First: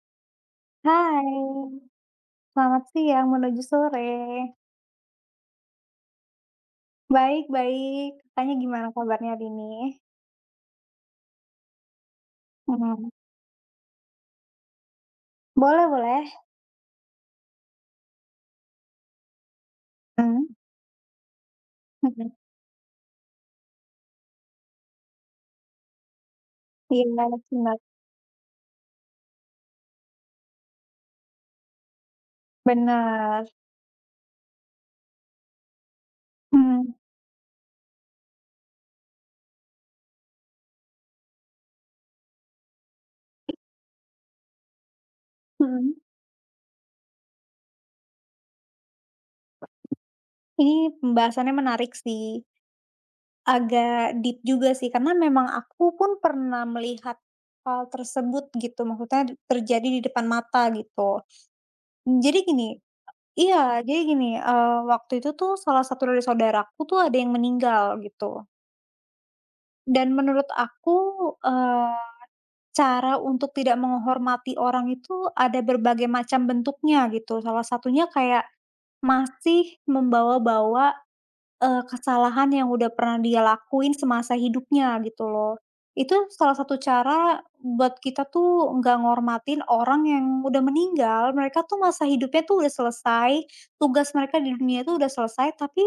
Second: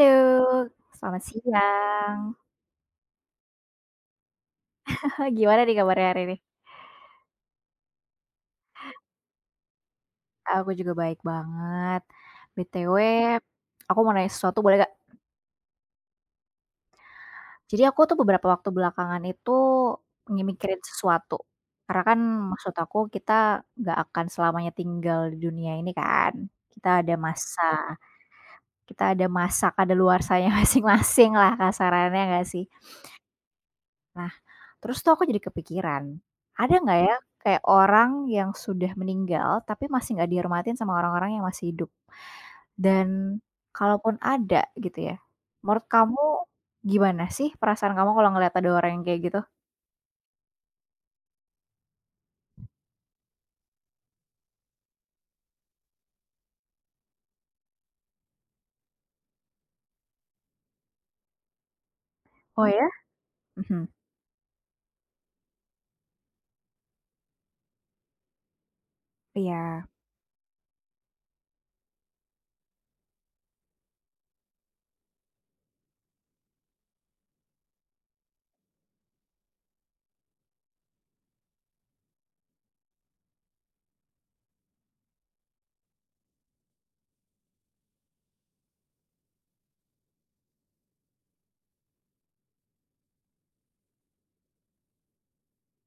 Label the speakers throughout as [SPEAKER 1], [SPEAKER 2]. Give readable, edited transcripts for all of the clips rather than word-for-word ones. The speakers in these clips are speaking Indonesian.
[SPEAKER 1] Halo, selamat
[SPEAKER 2] Hai,
[SPEAKER 1] siang.
[SPEAKER 2] selamat siang menuju sore.
[SPEAKER 1] Gimana nih kabarnya hari ini?
[SPEAKER 2] Baik baik, Kakaknya gimana kabarnya hari ini?
[SPEAKER 1] Aku juga baik banget. BTW,
[SPEAKER 2] Mhm,
[SPEAKER 1] aku mau nanya sesuatu boleh nggak?
[SPEAKER 2] boleh boleh.
[SPEAKER 1] Jadi aku tuh beberapa waktu belakangan itu nge
[SPEAKER 2] Mhm
[SPEAKER 1] sesuatu. Karena kan
[SPEAKER 2] mhm,
[SPEAKER 1] maksud aku kita nggak akan selamanya tinggal di dunia ini kan.
[SPEAKER 2] iya
[SPEAKER 1] Kita ada
[SPEAKER 2] benar-benar.
[SPEAKER 1] masa Kita ada masa kadaluarsanya masing-masing lah kasarannya nggak sih? Nah, terus tuh aku jadi kepikiran, ada
[SPEAKER 2] Mhm
[SPEAKER 1] nggak ya kayak orang yang sudah meninggal tapi masih nggak dihormatin sama orang-orang yang masih hidup? Dan kalaupun ada gitu ya, menurut
[SPEAKER 2] mhm.
[SPEAKER 1] kamu gimana sih perasaan kamu kalau ngeliat ada orang yang kayak gitu?
[SPEAKER 2] Ini pembahasannya menarik sih, agak deep juga sih karena memang aku pun pernah melihat hal tersebut gitu, maksudnya terjadi di depan mata gitu. Jadi gini,
[SPEAKER 1] Oh ya?
[SPEAKER 2] iya,
[SPEAKER 1] Mhm,
[SPEAKER 2] jadi gini, waktu itu tuh salah satu dari saudaraku tuh ada yang meninggal gitu.
[SPEAKER 1] iya,
[SPEAKER 2] Dan menurut aku, eee, cara untuk tidak menghormati orang itu ada berbagai macam bentuknya gitu, salah satunya kayak masih membawa-bawa kesalahan yang udah pernah dia lakuin semasa hidupnya gitu loh. Itu salah satu cara buat kita tuh nggak ngormatin orang yang udah meninggal, mereka tuh masa hidupnya tuh udah selesai, tugas mereka di dunia itu udah selesai, tapi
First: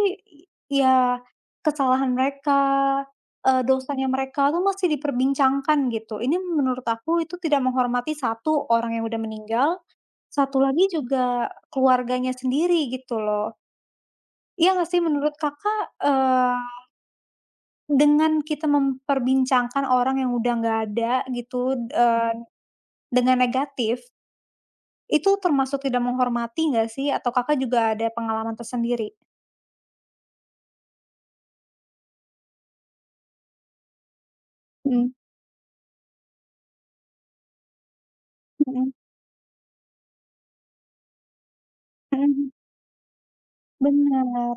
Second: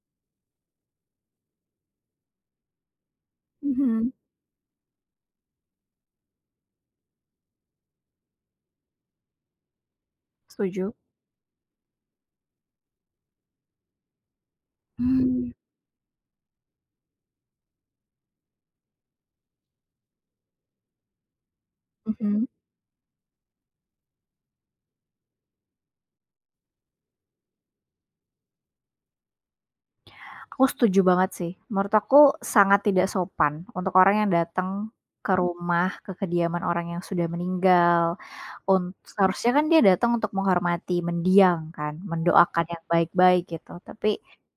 [SPEAKER 2] i ya kesalahan mereka, dosanya
[SPEAKER 1] mhm,
[SPEAKER 2] mereka tuh masih diperbincangkan gitu. Ini menurut aku itu tidak menghormati satu orang yang udah meninggal, satu lagi
[SPEAKER 1] setuju.
[SPEAKER 2] juga keluarganya sendiri gitu loh. Iya nggak sih menurut
[SPEAKER 1] Mmm,
[SPEAKER 2] Kakak, dengan kita memperbincangkan orang yang udah nggak ada gitu, eee,
[SPEAKER 1] mhm,
[SPEAKER 2] dengan negatif, itu termasuk tidak menghormati nggak sih? Atau Kakak juga ada pengalaman tersendiri?
[SPEAKER 1] aku setuju banget sih. Menurut aku sangat tidak sopan untuk orang yang datang
[SPEAKER 2] Mhm.
[SPEAKER 1] ke rumah, ke kediaman orang yang sudah meninggal.
[SPEAKER 2] Mhm
[SPEAKER 1] Seharusnya kan dia datang untuk menghormati mendiang, kan,
[SPEAKER 2] mhm,
[SPEAKER 1] mendoakan yang baik-baik gitu, tapi
[SPEAKER 2] bener,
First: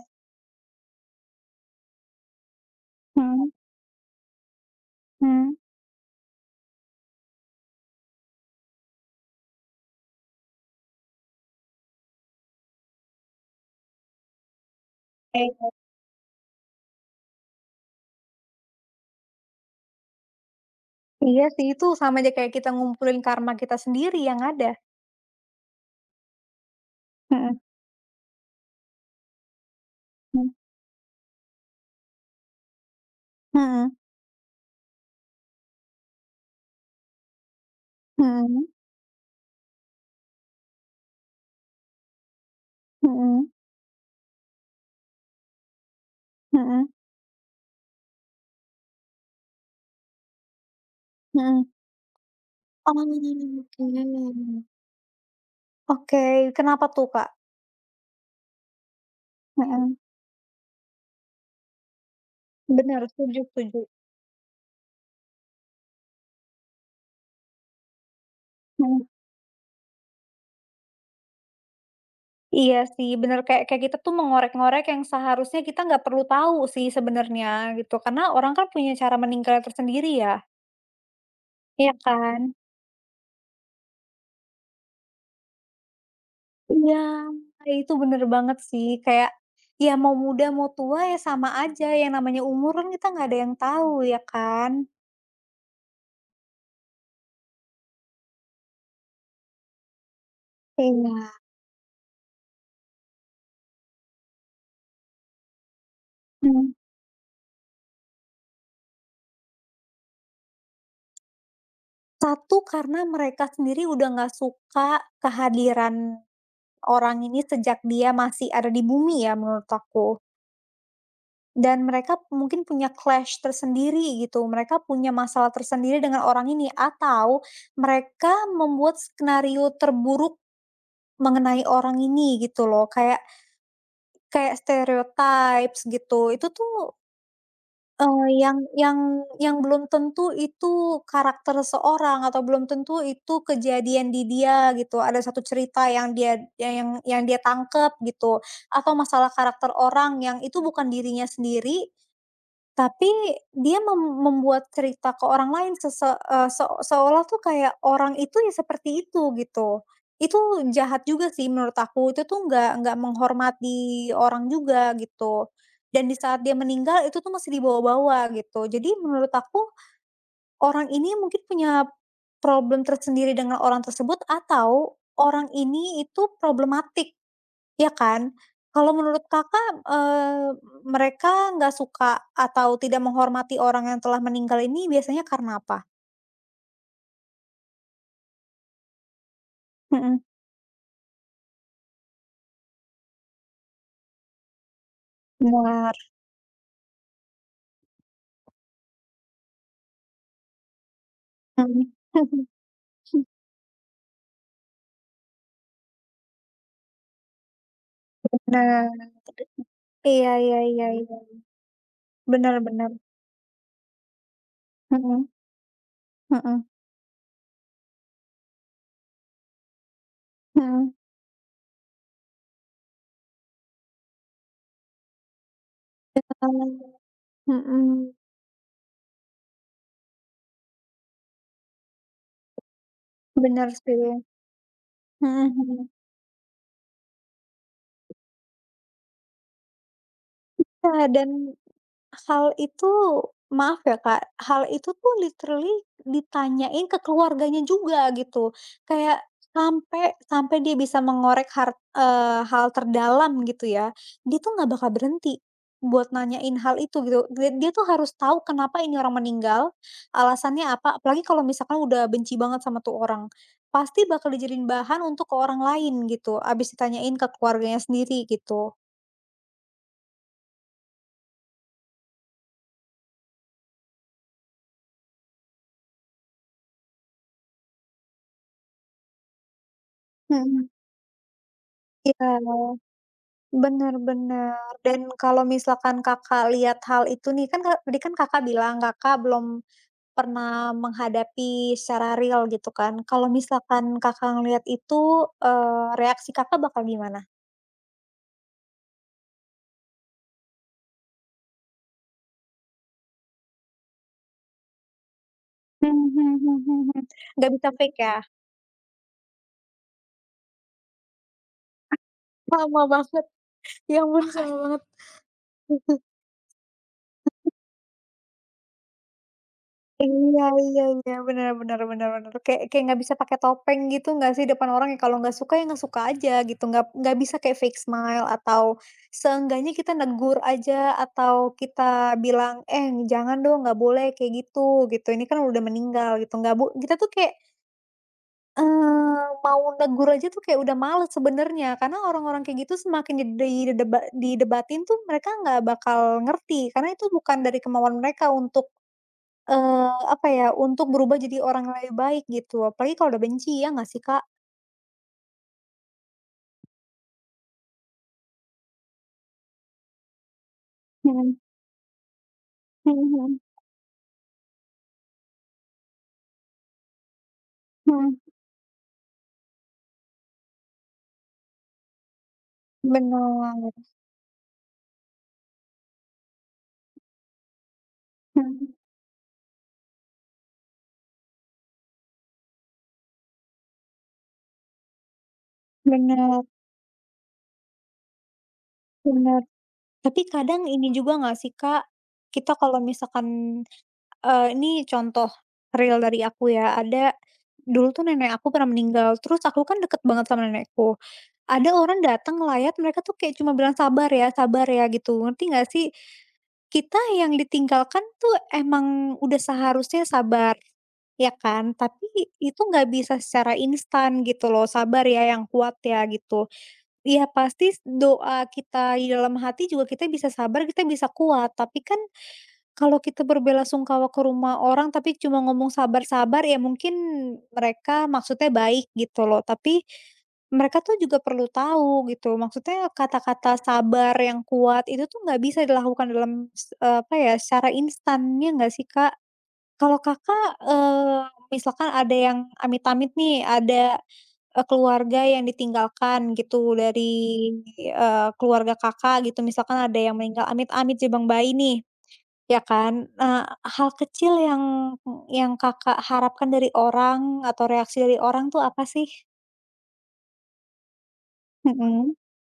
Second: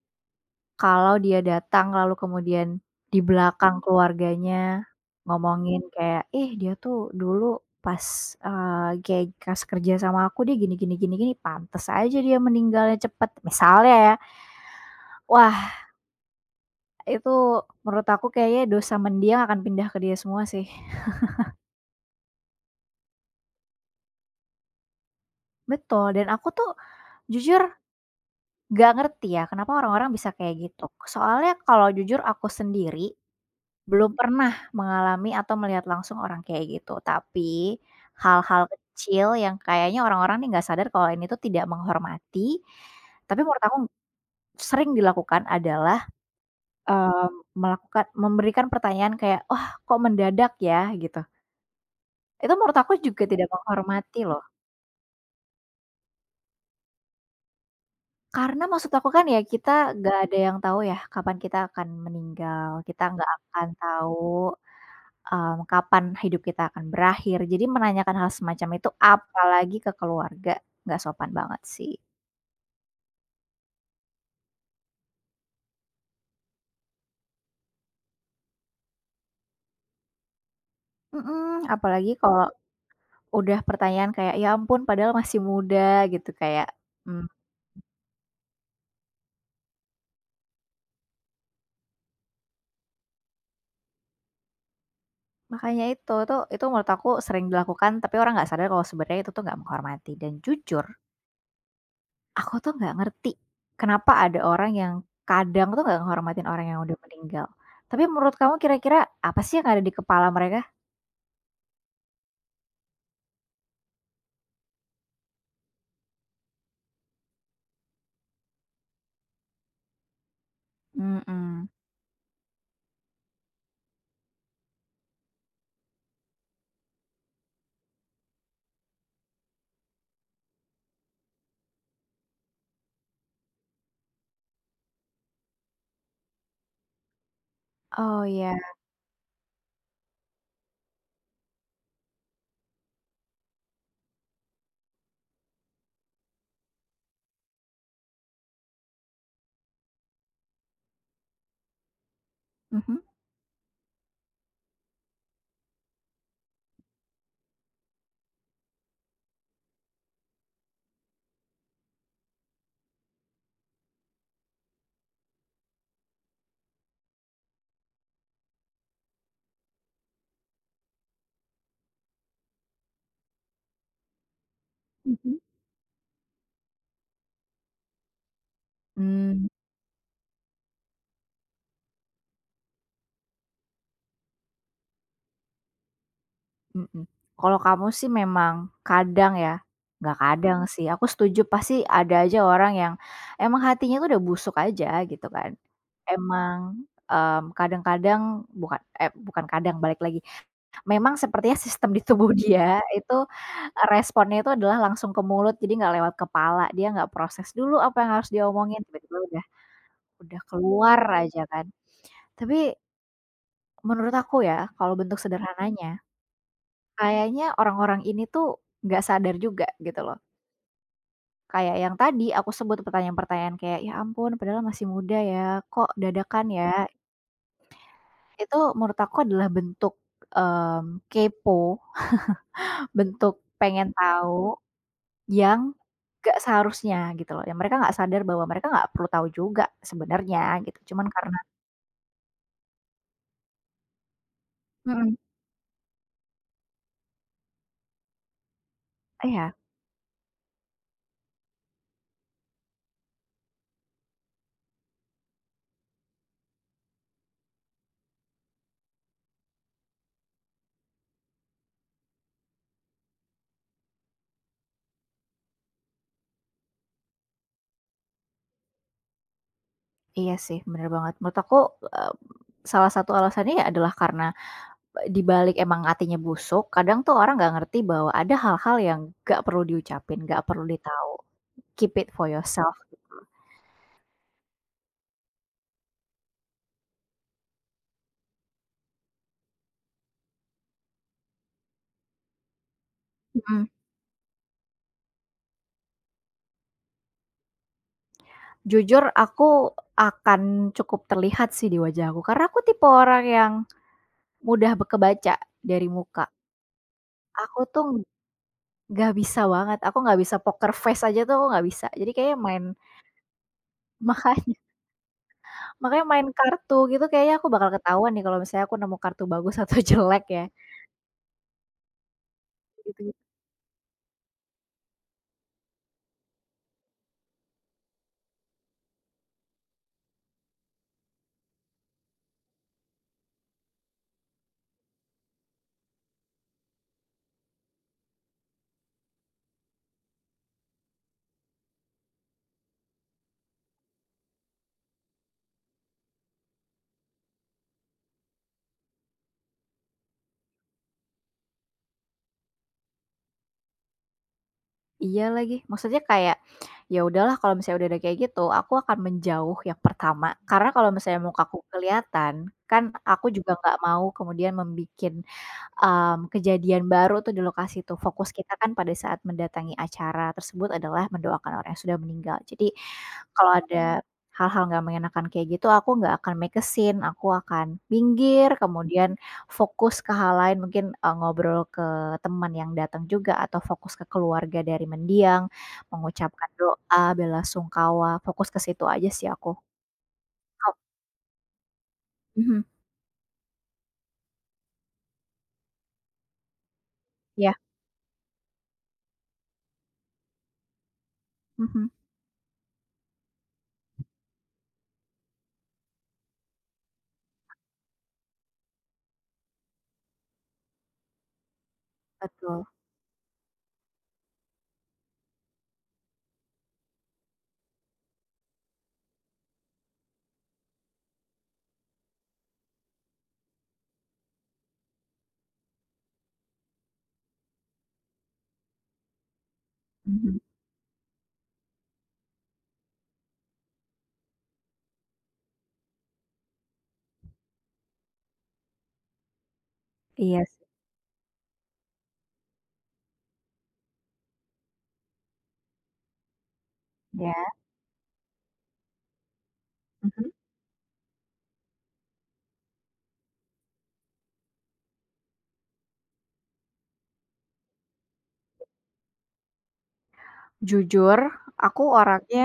[SPEAKER 1] kalau dia datang lalu kemudian di
[SPEAKER 2] mhm
[SPEAKER 1] belakang keluarganya
[SPEAKER 2] mhm.
[SPEAKER 1] ngomongin kayak, "Ih, dia tuh dulu pas, kayak pas kerja sama aku dia gini gini gini gini, pantes aja dia meninggalnya cepet," misalnya ya.
[SPEAKER 2] Eh,
[SPEAKER 1] Wah, itu menurut aku kayaknya dosa mendiang akan pindah ke dia semua sih.
[SPEAKER 2] iya sih itu sama aja kayak kita ngumpulin karma kita sendiri yang ada.
[SPEAKER 1] Betul. Dan aku tuh
[SPEAKER 2] Mhm.
[SPEAKER 1] jujur gak ngerti ya kenapa orang-orang bisa
[SPEAKER 2] Mhm.
[SPEAKER 1] kayak gitu. Soalnya kalau jujur aku sendiri,
[SPEAKER 2] Mhm
[SPEAKER 1] belum pernah mengalami atau melihat langsung orang kayak gitu. Tapi hal-hal
[SPEAKER 2] mhm
[SPEAKER 1] kecil yang kayaknya orang-orang nih nggak sadar kalau ini tuh tidak menghormati, tapi
[SPEAKER 2] mhm
[SPEAKER 1] menurut aku sering dilakukan adalah,
[SPEAKER 2] mhm mhm
[SPEAKER 1] eee, melakukan memberikan pertanyaan kayak, "Wah, kok mendadak ya?" Gitu.
[SPEAKER 2] mhm.
[SPEAKER 1] Itu menurut
[SPEAKER 2] Oh,
[SPEAKER 1] aku juga tidak menghormati loh.
[SPEAKER 2] oke. Oke, kenapa tuh, Kak?
[SPEAKER 1] Karena maksud aku kan ya kita
[SPEAKER 2] Mhm.
[SPEAKER 1] nggak ada yang tahu ya kapan kita akan meninggal,
[SPEAKER 2] Benar,
[SPEAKER 1] kita nggak
[SPEAKER 2] setuju
[SPEAKER 1] akan
[SPEAKER 2] setuju.
[SPEAKER 1] tahu kapan hidup kita akan berakhir. Jadi menanyakan hal semacam itu
[SPEAKER 2] Mhm.
[SPEAKER 1] apalagi ke keluarga, nggak sopan banget sih.
[SPEAKER 2] Iya sih, bener kayak kayak kita tuh mengorek-ngorek yang seharusnya kita nggak perlu tahu sih sebenarnya gitu, karena orang kan punya cara meninggalnya tersendiri ya,
[SPEAKER 1] Mhm,
[SPEAKER 2] iya
[SPEAKER 1] apalagi
[SPEAKER 2] kan?
[SPEAKER 1] kalau udah pertanyaan kayak, "Ya ampun, padahal masih muda," gitu kayak,
[SPEAKER 2] Iya,
[SPEAKER 1] mmm,
[SPEAKER 2] itu bener banget sih, kayak, ya mau muda mau tua ya sama aja, yang namanya umur kan kita nggak ada yang tahu ya kan?
[SPEAKER 1] makanya itu tuh itu menurut aku sering dilakukan tapi orang nggak sadar kalau sebenarnya itu tuh nggak menghormati dan jujur,
[SPEAKER 2] Iya,
[SPEAKER 1] aku tuh nggak ngerti kenapa ada orang yang kadang tuh nggak ngehormatin orang
[SPEAKER 2] mhm.
[SPEAKER 1] yang udah meninggal. Tapi menurut kamu kira-kira apa sih yang ada di kepala mereka?
[SPEAKER 2] Satu, karena mereka sendiri udah nggak suka kehadiran orang ini sejak dia masih ada di bumi ya menurut aku.
[SPEAKER 1] Mhm.
[SPEAKER 2] Dan mereka mungkin punya clash tersendiri gitu, mereka punya masalah tersendiri dengan orang ini atau mereka membuat skenario terburuk mengenai orang ini gitu loh, kayak kayak stereotypes gitu. Itu tuh,
[SPEAKER 1] Oh
[SPEAKER 2] eee,
[SPEAKER 1] ya.
[SPEAKER 2] yang yang yang belum tentu itu karakter seseorang atau belum tentu itu kejadian di dia gitu. Ada satu cerita yang dia tangkep gitu, atau masalah karakter orang yang itu bukan dirinya sendiri tapi dia membuat cerita ke orang lain sese eee, se seolah tuh kayak orang itu ya seperti itu gitu. Itu jahat juga sih menurut aku, itu tuh nggak menghormati orang juga gitu. Dan di saat dia meninggal itu tuh masih dibawa-bawa gitu. Jadi menurut aku orang ini mungkin punya problem tersendiri dengan orang tersebut atau
[SPEAKER 1] Mhm.
[SPEAKER 2] orang ini itu problematik. Iya kan? Kalau menurut
[SPEAKER 1] Mmm,
[SPEAKER 2] Kakak, eee, mereka nggak suka atau tidak menghormati orang yang telah meninggal ini biasanya karena apa?
[SPEAKER 1] mhm. Kalau kamu sih memang kadang ya, nggak
[SPEAKER 2] Mhm,
[SPEAKER 1] kadang Mhm. sih, aku setuju pasti ada aja orang yang emang hatinya tuh udah busuk aja gitu kan.
[SPEAKER 2] benar,
[SPEAKER 1] Emang, kadang-kadang bukan eh, bukan kadang balik lagi, memang sepertinya
[SPEAKER 2] mhm,
[SPEAKER 1] sistem di tubuh dia itu responnya itu adalah langsung ke mulut jadi nggak lewat kepala, dia nggak proses dulu apa yang harus dia omongin,
[SPEAKER 2] benar.
[SPEAKER 1] tiba-tiba udah
[SPEAKER 2] Iya
[SPEAKER 1] udah
[SPEAKER 2] iya iya
[SPEAKER 1] keluar
[SPEAKER 2] iya,
[SPEAKER 1] aja kan.
[SPEAKER 2] benar
[SPEAKER 1] Tapi
[SPEAKER 2] benar,
[SPEAKER 1] menurut aku ya, kalau bentuk
[SPEAKER 2] mhm
[SPEAKER 1] sederhananya,
[SPEAKER 2] mhm
[SPEAKER 1] kayaknya orang-orang ini tuh nggak sadar juga gitu loh.
[SPEAKER 2] mhm.
[SPEAKER 1] Kayak yang tadi aku sebut pertanyaan-pertanyaan kayak, "Ya ampun, padahal masih muda ya, kok dadakan ya?"
[SPEAKER 2] Mhm,
[SPEAKER 1] Itu menurut aku adalah bentuk, kepo, bentuk
[SPEAKER 2] benar
[SPEAKER 1] pengen
[SPEAKER 2] sih,
[SPEAKER 1] tahu
[SPEAKER 2] mhm
[SPEAKER 1] yang
[SPEAKER 2] mhm.
[SPEAKER 1] gak seharusnya gitu loh, yang mereka nggak sadar bahwa mereka nggak perlu tahu juga sebenarnya gitu, cuman
[SPEAKER 2] Iya
[SPEAKER 1] karena
[SPEAKER 2] dan Hal itu maaf ya Kak, hal itu tuh
[SPEAKER 1] mhm,
[SPEAKER 2] literally ditanyain ke keluarganya juga gitu. Kayak
[SPEAKER 1] iya,
[SPEAKER 2] sampai sampai dia bisa mengorek hal terdalam gitu ya, dia tuh nggak bakal berhenti buat nanyain hal itu gitu. Dia dia tuh harus tahu kenapa ini orang meninggal, alasannya apa, apalagi kalau misalkan udah benci banget sama tuh orang. Pasti bakal dijadiin bahan untuk ke orang lain gitu, abis ditanyain ke keluarganya sendiri gitu.
[SPEAKER 1] iya sih bener banget. Menurut aku, eee, salah satu alasannya ya adalah karena dibalik emang hatinya busuk, kadang tuh orang nggak ngerti bahwa ada hal-hal yang nggak perlu diucapin, nggak perlu
[SPEAKER 2] Mhm,
[SPEAKER 1] ditahu. Keep it for
[SPEAKER 2] iya.
[SPEAKER 1] yourself.
[SPEAKER 2] Bener bener, dan kalau misalkan Kakak lihat hal itu nih, kan Kak tadi kan Kakak bilang Kakak belum pernah menghadapi secara real gitu kan. Kalau
[SPEAKER 1] Mhm.
[SPEAKER 2] misalkan Kakak ngelihat itu, reaksi Kakak bakal gimana?
[SPEAKER 1] Jujur aku akan cukup terlihat sih di wajah aku, karena aku tipe orang yang mudah kebaca dari
[SPEAKER 2] Mhm
[SPEAKER 1] muka.
[SPEAKER 2] mhm mhm mhm. Nggak
[SPEAKER 1] Aku
[SPEAKER 2] bisa
[SPEAKER 1] tuh
[SPEAKER 2] fake ya?
[SPEAKER 1] nggak bisa banget, aku nggak bisa poker face aja tuh aku nggak bisa. Jadi kayaknya main
[SPEAKER 2] Sama banget, ya ampun sama
[SPEAKER 1] makanya
[SPEAKER 2] banget.
[SPEAKER 1] makanya main kartu gitu kayaknya aku bakal ketahuan nih kalau misalnya aku nemu kartu bagus atau jelek
[SPEAKER 2] Iya
[SPEAKER 1] ya,
[SPEAKER 2] iya iya, bener bener bener bener, kayak kayak nggak
[SPEAKER 1] gitu.
[SPEAKER 2] bisa pakai topeng gitu nggak sih depan orang ya, kalau nggak suka ya nggak suka aja gitu, nggak bisa kayak fake smile atau seenggaknya kita negur aja atau kita bilang, "Eh, jangan dong, nggak boleh kayak gitu," gitu, "ini kan udah meninggal," gitu, nggak kita tuh kayak, mau negur aja tuh kayak udah males sebenarnya, karena orang-orang kayak gitu semakin didebatin tuh mereka nggak bakal ngerti, karena itu bukan dari kemauan mereka untuk Eee, apa ya, untuk berubah jadi orang yang lebih baik gitu, apalagi kalau udah benci, ya nggak sih, Kak?
[SPEAKER 1] Iya lagi, maksudnya kayak, ya udahlah kalau misalnya udah ada kayak gitu, aku akan menjauh yang pertama, karena kalau misalnya
[SPEAKER 2] Mhm
[SPEAKER 1] mukaku kelihatan, kan aku
[SPEAKER 2] mhm
[SPEAKER 1] juga nggak mau kemudian membuat kejadian baru tuh di lokasi tuh.
[SPEAKER 2] mhm.
[SPEAKER 1] Fokus kita kan pada saat mendatangi acara tersebut adalah mendoakan orang yang sudah meninggal. Jadi kalau
[SPEAKER 2] Bener.
[SPEAKER 1] ada hal-hal nggak mengenakan kayak gitu, aku nggak akan make a scene, aku akan minggir,
[SPEAKER 2] Mhm.
[SPEAKER 1] kemudian fokus ke hal lain, mungkin, ngobrol teman yang datang juga atau fokus ke keluarga dari mendiang,
[SPEAKER 2] Bener
[SPEAKER 1] mengucapkan doa, belasungkawa, fokus ke situ aja sih
[SPEAKER 2] bener.
[SPEAKER 1] aku.
[SPEAKER 2] Tapi kadang
[SPEAKER 1] Kau
[SPEAKER 2] ini juga nggak sih, Kak, kita
[SPEAKER 1] mhm,
[SPEAKER 2] kalau misalkan ini contoh real dari aku ya, ada
[SPEAKER 1] iya,
[SPEAKER 2] dulu tuh nenek aku pernah meninggal, terus aku kan deket banget sama nenekku. Ada
[SPEAKER 1] mhm,
[SPEAKER 2] orang datang ngelayat, mereka tuh kayak cuma bilang, sabar ya," gitu, ngerti nggak sih? Kita yang ditinggalkan tuh emang udah seharusnya sabar, ya kan? Tapi itu
[SPEAKER 1] betul,
[SPEAKER 2] nggak bisa secara instan gitu loh, sabar ya yang kuat ya gitu. Ya pasti doa kita di dalam hati juga kita bisa sabar, kita bisa kuat, tapi kan kalau kita berbelasungkawa ke rumah orang tapi cuma ngomong sabar-sabar ya mungkin mereka maksudnya baik gitu loh, tapi
[SPEAKER 1] mhm,
[SPEAKER 2] mereka tuh juga perlu tahu gitu. Maksudnya kata-kata sabar yang kuat itu tuh nggak bisa dilakukan dalam apa ya, secara instannya nggak sih, Kak? Kalau
[SPEAKER 1] iya
[SPEAKER 2] Kakak,
[SPEAKER 1] sih,
[SPEAKER 2] misalkan ada yang amit-amit nih, ada, keluarga yang ditinggalkan gitu
[SPEAKER 1] iya,
[SPEAKER 2] dari, keluarga Kakak gitu, misalkan ada yang
[SPEAKER 1] mhm.
[SPEAKER 2] meninggal amit-amit, si bayi nih. Ya kan? Hal kecil yang Kakak harapkan dari orang atau reaksi dari orang tuh apa sih?
[SPEAKER 1] Jujur, aku
[SPEAKER 2] Mhm
[SPEAKER 1] orangnya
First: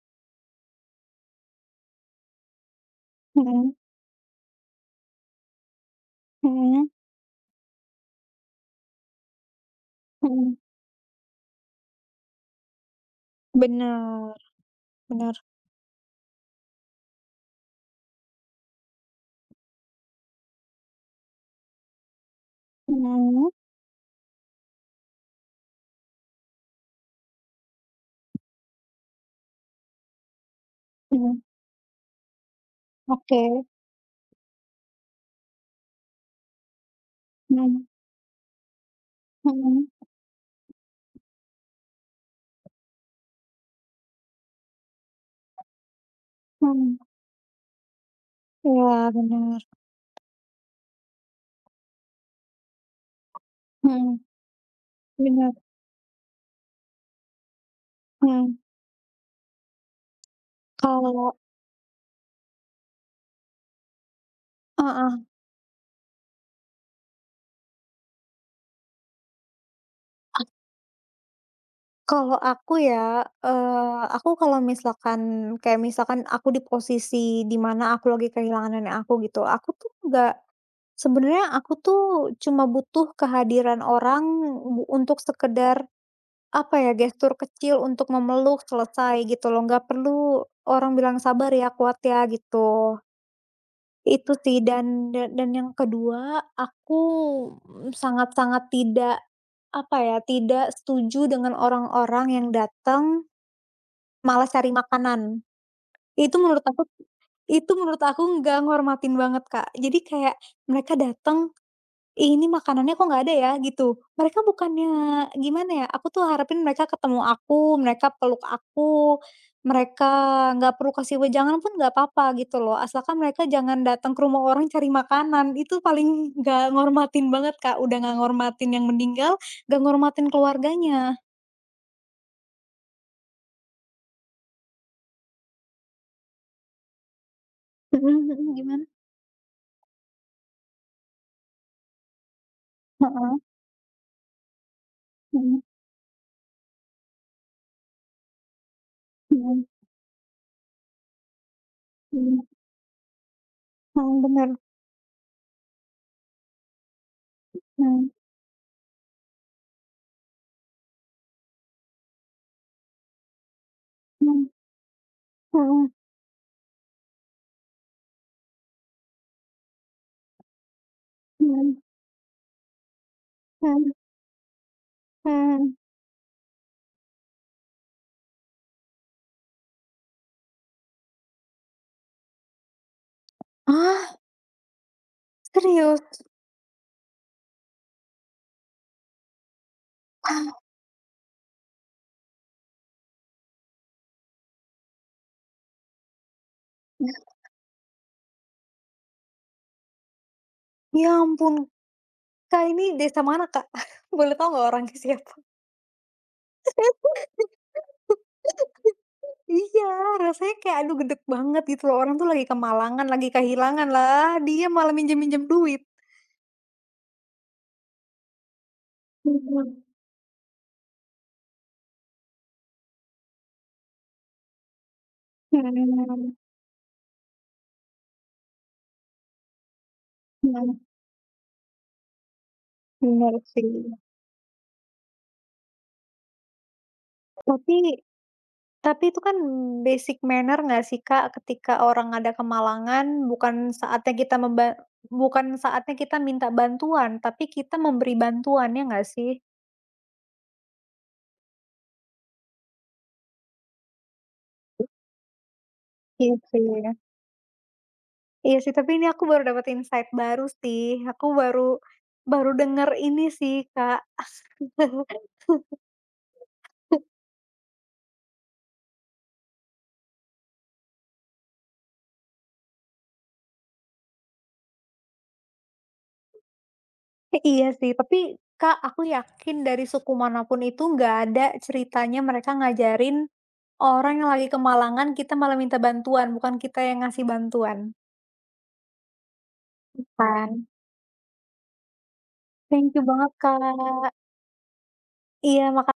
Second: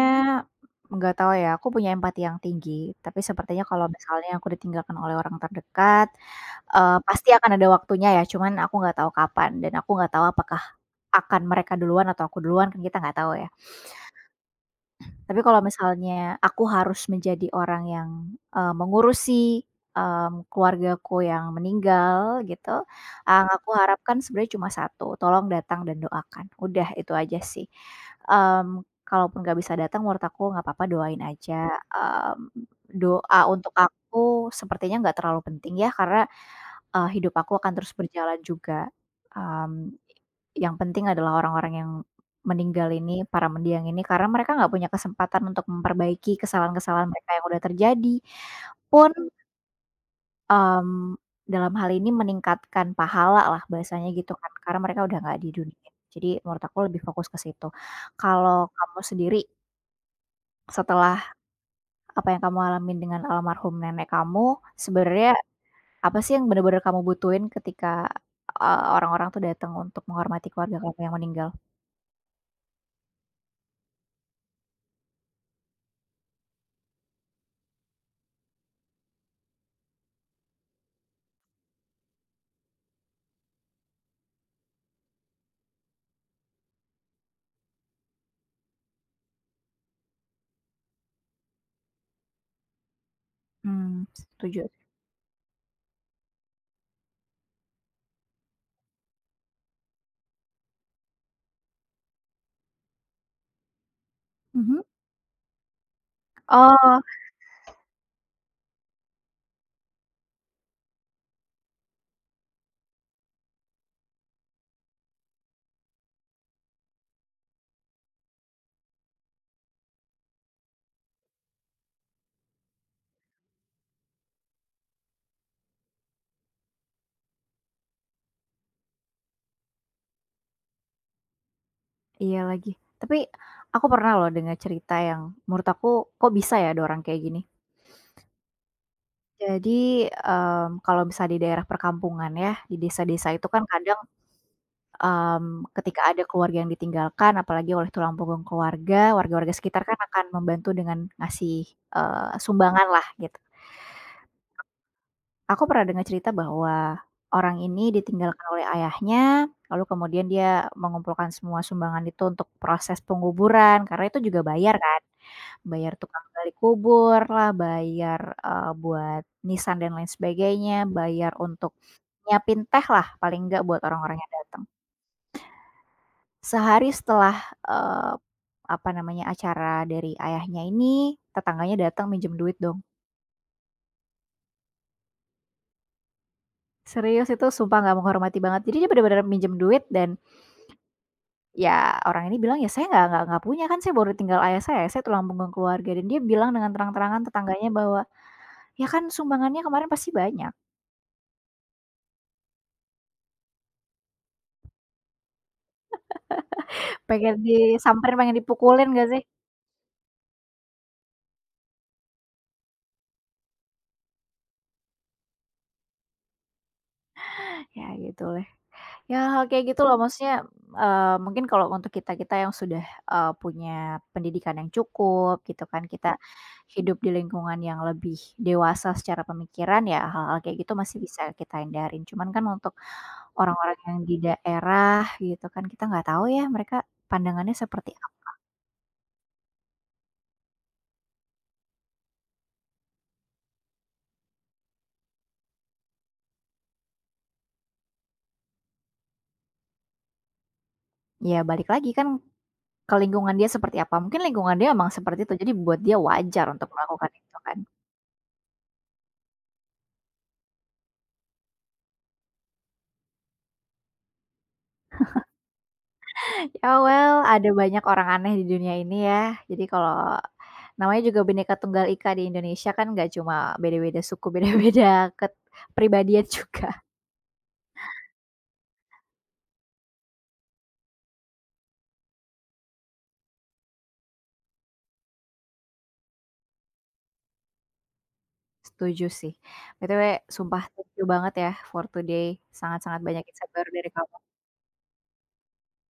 [SPEAKER 1] nggak tahu ya, aku punya empati yang tinggi, tapi sepertinya
[SPEAKER 2] mhm
[SPEAKER 1] kalau misalnya aku ditinggalkan oleh orang terdekat,
[SPEAKER 2] mhm
[SPEAKER 1] pasti akan ada waktunya ya, cuman aku nggak tahu kapan dan aku nggak tahu
[SPEAKER 2] mhm.
[SPEAKER 1] apakah akan mereka duluan atau aku duluan, kan kita nggak tahu ya.
[SPEAKER 2] Bener bener.
[SPEAKER 1] Tapi kalau misalnya aku harus menjadi orang yang, mengurusi, keluargaku yang meninggal gitu, yang
[SPEAKER 2] Mhm
[SPEAKER 1] aku harapkan sebenarnya cuma satu, tolong datang dan doakan, udah itu aja sih. Kalaupun nggak bisa datang menurut aku nggak apa-apa doain
[SPEAKER 2] mhm.
[SPEAKER 1] aja,
[SPEAKER 2] Oke.
[SPEAKER 1] doa untuk aku sepertinya nggak terlalu penting ya karena hidup aku akan
[SPEAKER 2] Mhm
[SPEAKER 1] terus berjalan juga,
[SPEAKER 2] mhm
[SPEAKER 1] mmm, yang penting adalah orang-orang yang meninggal ini, para mendiang ini, karena mereka nggak punya kesempatan untuk memperbaiki
[SPEAKER 2] mhm.
[SPEAKER 1] kesalahan-kesalahan mereka yang udah terjadi,
[SPEAKER 2] Iya
[SPEAKER 1] pun,
[SPEAKER 2] bener.
[SPEAKER 1] mmm, dalam hal ini meningkatkan pahala lah bahasanya
[SPEAKER 2] Mhm,
[SPEAKER 1] gitu kan, karena mereka udah nggak di
[SPEAKER 2] bener.
[SPEAKER 1] dunia. Jadi menurut aku lebih fokus ke situ.
[SPEAKER 2] Mhm.
[SPEAKER 1] Kalau kamu sendiri, setelah
[SPEAKER 2] Kalau
[SPEAKER 1] apa yang kamu alamin dengan almarhum nenek kamu,
[SPEAKER 2] heeh,
[SPEAKER 1] sebenarnya apa sih yang bener-bener kamu butuhin ketika, orang-orang tuh datang untuk menghormati
[SPEAKER 2] ak
[SPEAKER 1] keluarga kamu yang meninggal?
[SPEAKER 2] kalau aku ya, aku kalau misalkan kayak misalkan aku di posisi di mana aku lagi kehilangan nenek aku gitu, aku tuh nggak. Sebenarnya aku tuh cuma butuh kehadiran orang untuk sekedar, apa ya, gestur kecil untuk memeluk, selesai gitu loh, nggak perlu orang bilang, "Sabar ya, kuat ya," gitu.
[SPEAKER 1] Mmm,
[SPEAKER 2] Itu sih
[SPEAKER 1] setuju.
[SPEAKER 2] dan dan yang kedua, aku mm, sangat-sangat tidak, apa ya, tidak setuju dengan orang-orang yang datang malah cari
[SPEAKER 1] Mhm.
[SPEAKER 2] makanan. Itu menurut aku
[SPEAKER 1] Oh,
[SPEAKER 2] itu menurut aku nggak nghormatin banget, Kak. Jadi kayak mereka datang, "Ih, ini makanannya kok nggak ada ya," gitu. Mereka bukannya gimana ya, aku tuh harapin mereka ketemu aku, mereka peluk aku, mereka nggak perlu kasih wejangan pun nggak apa-apa gitu loh, asalkan mereka jangan datang ke rumah orang cari makanan, itu paling nggak ngormatin banget, Kak, udah nggak ngormatin yang meninggal, nggak ngormatin keluarganya.
[SPEAKER 1] iya lagi. Tapi aku pernah loh dengar cerita yang menurut aku, kok bisa ya ada orang kayak gini.
[SPEAKER 2] Mhm mhm, gimana?
[SPEAKER 1] Jadi, kalau misalnya di daerah perkampungan ya, di desa-desa
[SPEAKER 2] Heeh,
[SPEAKER 1] itu kan kadang,
[SPEAKER 2] mhm,
[SPEAKER 1] ketika ada keluarga yang ditinggalkan, apalagi oleh tulang punggung keluarga, warga-warga
[SPEAKER 2] mhm,
[SPEAKER 1] sekitar kan akan membantu dengan ngasih,
[SPEAKER 2] mhm,
[SPEAKER 1] sumbangan lah gitu.
[SPEAKER 2] mhm, bener,
[SPEAKER 1] Aku pernah dengar cerita bahwa orang ini
[SPEAKER 2] mhm,
[SPEAKER 1] ditinggalkan oleh ayahnya, lalu kemudian dia mengumpulkan semua sumbangan itu untuk proses penguburan, karena itu juga
[SPEAKER 2] mhm,
[SPEAKER 1] bayar kan,
[SPEAKER 2] mhm,
[SPEAKER 1] bayar tukang gali kubur lah, bayar, buat nisan dan lain sebagainya, bayar
[SPEAKER 2] mhm,
[SPEAKER 1] untuk nyiapin teh lah paling enggak buat
[SPEAKER 2] mhm,
[SPEAKER 1] orang-orang yang datang.
[SPEAKER 2] mhm.
[SPEAKER 1] Sehari setelah, eee, apa namanya, acara dari ayahnya ini, tetangganya datang minjem duit dong.
[SPEAKER 2] Ah, serius?
[SPEAKER 1] Serius itu sumpah nggak menghormati banget. Jadi dia bener-bener minjem duit dan ya, orang ini bilang, "Ya saya nggak punya, kan saya baru tinggal ayah saya tulang punggung keluarga." Dan dia bilang dengan terang-terangan tetangganya bahwa, "Ya kan sumbangannya kemarin pasti banyak."
[SPEAKER 2] Ya ampun. Kak, ini desa mana, Kak? Boleh tahu nggak orangnya siapa?
[SPEAKER 1] Pengen disamperin, pengen dipukulin gak sih?
[SPEAKER 2] Iya, rasanya kayak aduh gedeg banget gitu loh, orang tuh lagi kemalangan, lagi kehilangan lah, dia malah minjem-minjem duit.
[SPEAKER 1] Ya gitu leh. Ya hal kayak
[SPEAKER 2] Mhm,
[SPEAKER 1] gitu loh, maksudnya, mungkin kalau untuk kita-kita yang sudah, punya pendidikan yang cukup gitu kan, kita
[SPEAKER 2] mhm,
[SPEAKER 1] hidup di lingkungan yang lebih dewasa secara pemikiran, ya hal-hal kayak gitu
[SPEAKER 2] mhm,
[SPEAKER 1] masih bisa kita hindarin. Cuman kan untuk
[SPEAKER 2] bener sih.
[SPEAKER 1] orang-orang yang di daerah gitu kan, kita nggak tahu ya mereka pandangannya
[SPEAKER 2] Tapi
[SPEAKER 1] seperti apa,
[SPEAKER 2] tapi itu kan basic manner nggak sih, Kak, ketika orang ada kemalangan, bukan saatnya kita bukan saatnya kita minta bantuan, tapi kita memberi bantuan, ya nggak sih?
[SPEAKER 1] ya balik lagi kan ke lingkungan dia seperti apa, mungkin lingkungan dia emang seperti itu, jadi buat dia
[SPEAKER 2] Iya
[SPEAKER 1] wajar untuk
[SPEAKER 2] sih.
[SPEAKER 1] melakukan itu kan.
[SPEAKER 2] Iya sih, tapi ini aku baru dapat insight baru sih. Aku baru baru denger ini sih, Kak.
[SPEAKER 1] Ya well, ada banyak orang aneh di dunia ini ya, jadi kalau namanya juga Bhinneka Tunggal Ika di Indonesia kan nggak cuma beda-beda suku, beda-beda kepribadian juga.
[SPEAKER 2] Iya sih, tapi Kak, aku yakin dari suku manapun itu nggak ada ceritanya mereka ngajarin orang yang lagi kemalangan, kita malah minta bantuan, bukan kita yang ngasih bantuan,
[SPEAKER 1] Setuju sih. BTW sumpah
[SPEAKER 2] kan.
[SPEAKER 1] thank you banget ya for today,
[SPEAKER 2] Thank
[SPEAKER 1] sangat-sangat
[SPEAKER 2] you
[SPEAKER 1] banyak
[SPEAKER 2] banget,
[SPEAKER 1] insight baru dari
[SPEAKER 2] Kak.
[SPEAKER 1] kamu.
[SPEAKER 2] Iya, mak